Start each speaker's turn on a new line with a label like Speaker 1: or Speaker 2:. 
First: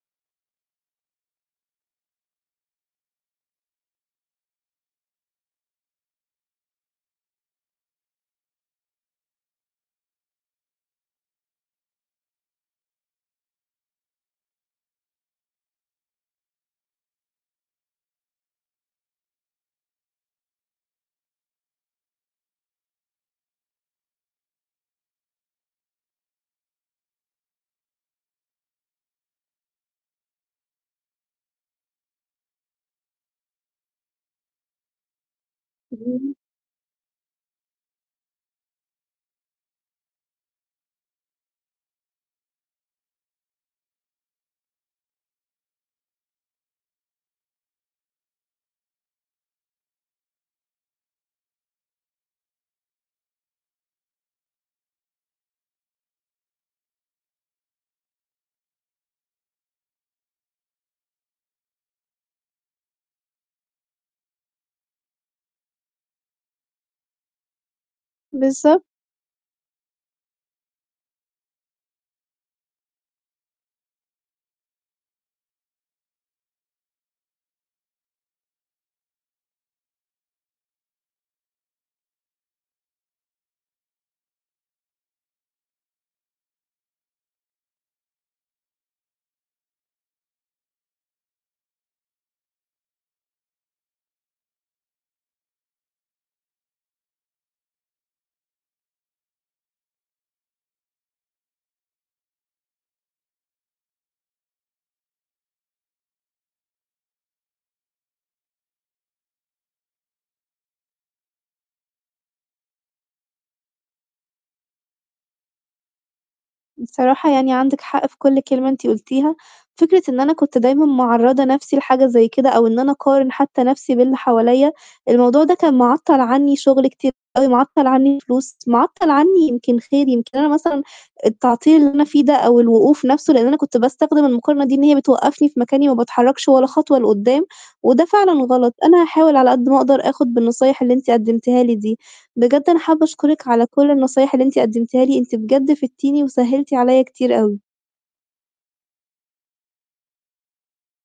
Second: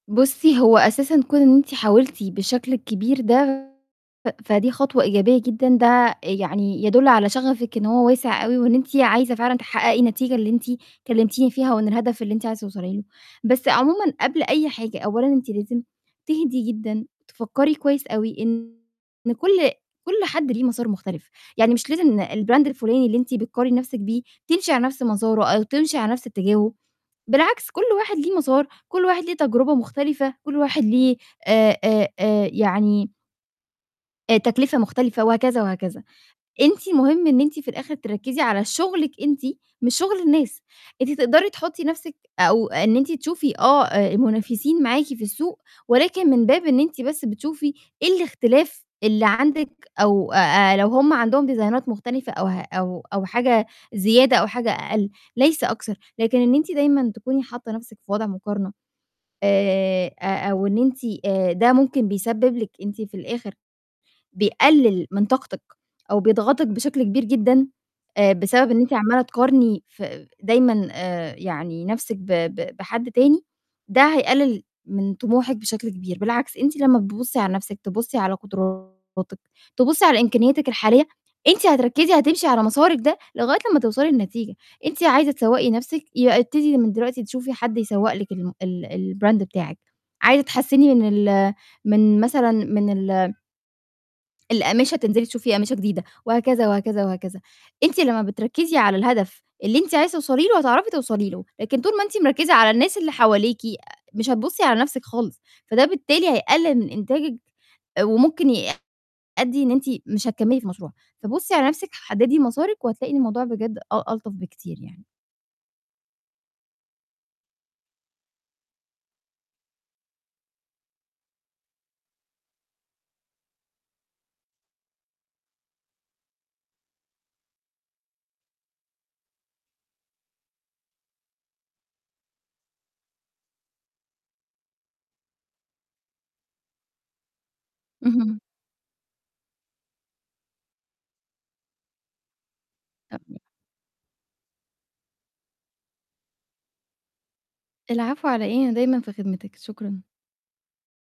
Speaker 1: بُصي، هو أساسًا كون إن أنتِ حاولتِ بالشكل الكبير ده، فدي خطوة إيجابية جدًا، ده يعني يدل على شغفِك إن هو واسع أوي، وإن أنتِ عايزة فعلًا تحققي النتيجة اللي أنتِ كلمتيني فيها، وإن الهدف اللي أنتِ عايزة توصلي له، بس عمومًا قبل أي حاجة، أولًا أنتِ لازم تهدي جدًا، تفكري كويس أوي إن كل كل حد ليه مسار مختلف، يعني مش لازم ن الBrand الفلاني اللي أنتِ بتقارني نَفْسِك بيه، تمشي على نَفْس مساره أو تمشي على نَفْس اتجاهه، بالعكس كل واحد ليه مسار، كل واحد ليه تجربة مختلفة، كل واحد ليه آآ آآ آآ يعني آآ، تكلفة مختلفة وهكذا وهكذا،
Speaker 2: [unintelligible]
Speaker 1: أنتِ مهم إن أنتِ في الآخر تركّزي على شغلِك أنتِ، مش شغل الناس، أنتِ تقدري تحطي نَفْسِك أو إن أنتِ تشوفي آه، آآ، المنافسين معاكِ في السوق، ولكن من باب إن أنتِ بس بتشوفي إيه الاختلاف اللي عندِك أو آآ، لو هُم عندهم ديزاينات مختلفة أو ه أو أو حاجة زيادة أو حاجة أقل، ليس أكثر، لكن إن أنتِ دايمًا تكوني حاطة نَفْسِك في وضع مقارنة آآ، أ أو إن أنتِ آآ، ده ممكن بيسبب لك أنتِ في الآخر، بيقلل من طاقتِك أو بيضغطِك بشكل كبير جدًا آآ، بسبب إن
Speaker 2: بالضبط.
Speaker 1: أنتِ عمالة تقارني ف دايمًا آآ، يعني نَفْسِك ب ب بحد تاني، ده هيقلل من طموحِك بشكل كبير، بالعكس أنتِ لمّا بتبُصي على نَفْسِك، تبُصي على قدراتِك، تبُصي على إمكانياتِك الحالية، أنتِ هتركّزي هتمشي على مسارِك ده لغاية لمّا توصلي لنتيجة، أنتِ عايزة تسوَّقي نَفْسِك؟ يبقى ابتدي من دلوقتي تشوفي حد يسوَّق لِك الم ال الBrand بتاعِك، عايزة تحسني من ال من مثلًا من ال الأقمشة، تنزلي تشوفي أقمشة جديدة وهكذا وهكذا وهكذا، أنتِ لمّا بتركّزي على الهدف اللي أنتِ عايزة توصلي له، هتعرفي توصلي له، لكن طول ما أنتِ مركِّزة على الناس اللي حواليكِ آآ، مش هتبُصي على نَفْسِك خالص، فده بالتالي هيقلل من إنتاجِك آآ، وممكن يأدي إن أنتِ مش هتكمّلي في مشروعِك، فبُصي على نَفْسِك، حددي مسارِك وهتلاقي إن الموضوع بجد أ ألطف بكتير يعني.
Speaker 2: بصراحة يعني عندِك حق في كل كلمة أنتِ قُلتيها، فكرة إن أنا كنت دايمًا معرّضة نَفْسي لحاجة زي كده أو إن أنا أقارن حتى نَفْسي باللي حواليّا، الموضوع ده كان معطّل عني شغلي كتير أوي، معطّل عني فلوس، معطّل عني يمكن خير، يمكن أنا مثلًا التعطيل اللي أنا فيه ده أو الوقوف نَفْسه، لإن أنا كنت باستخدم المقارنة دي إن هي بتوقّفني في مكاني وما باتحركش ولا خطوة لقدّام، وده فعلًا
Speaker 1: اهم.
Speaker 2: غلط، أنا هاحاول على قدّ ما أقدر، آخد بالنصايح اللي أنتِ قدمتيها لي دي، بجد أنا حابة
Speaker 1: [unintelligible]
Speaker 2: أشكرِك على كل النصايح اللي أنتِ قدمتيها لي، أنتِ بجد فِدتيني وسهلتِ علي كتير أوي.
Speaker 1: العفو على إيه، أنا دايمًا في خدمتِك، شكرًا.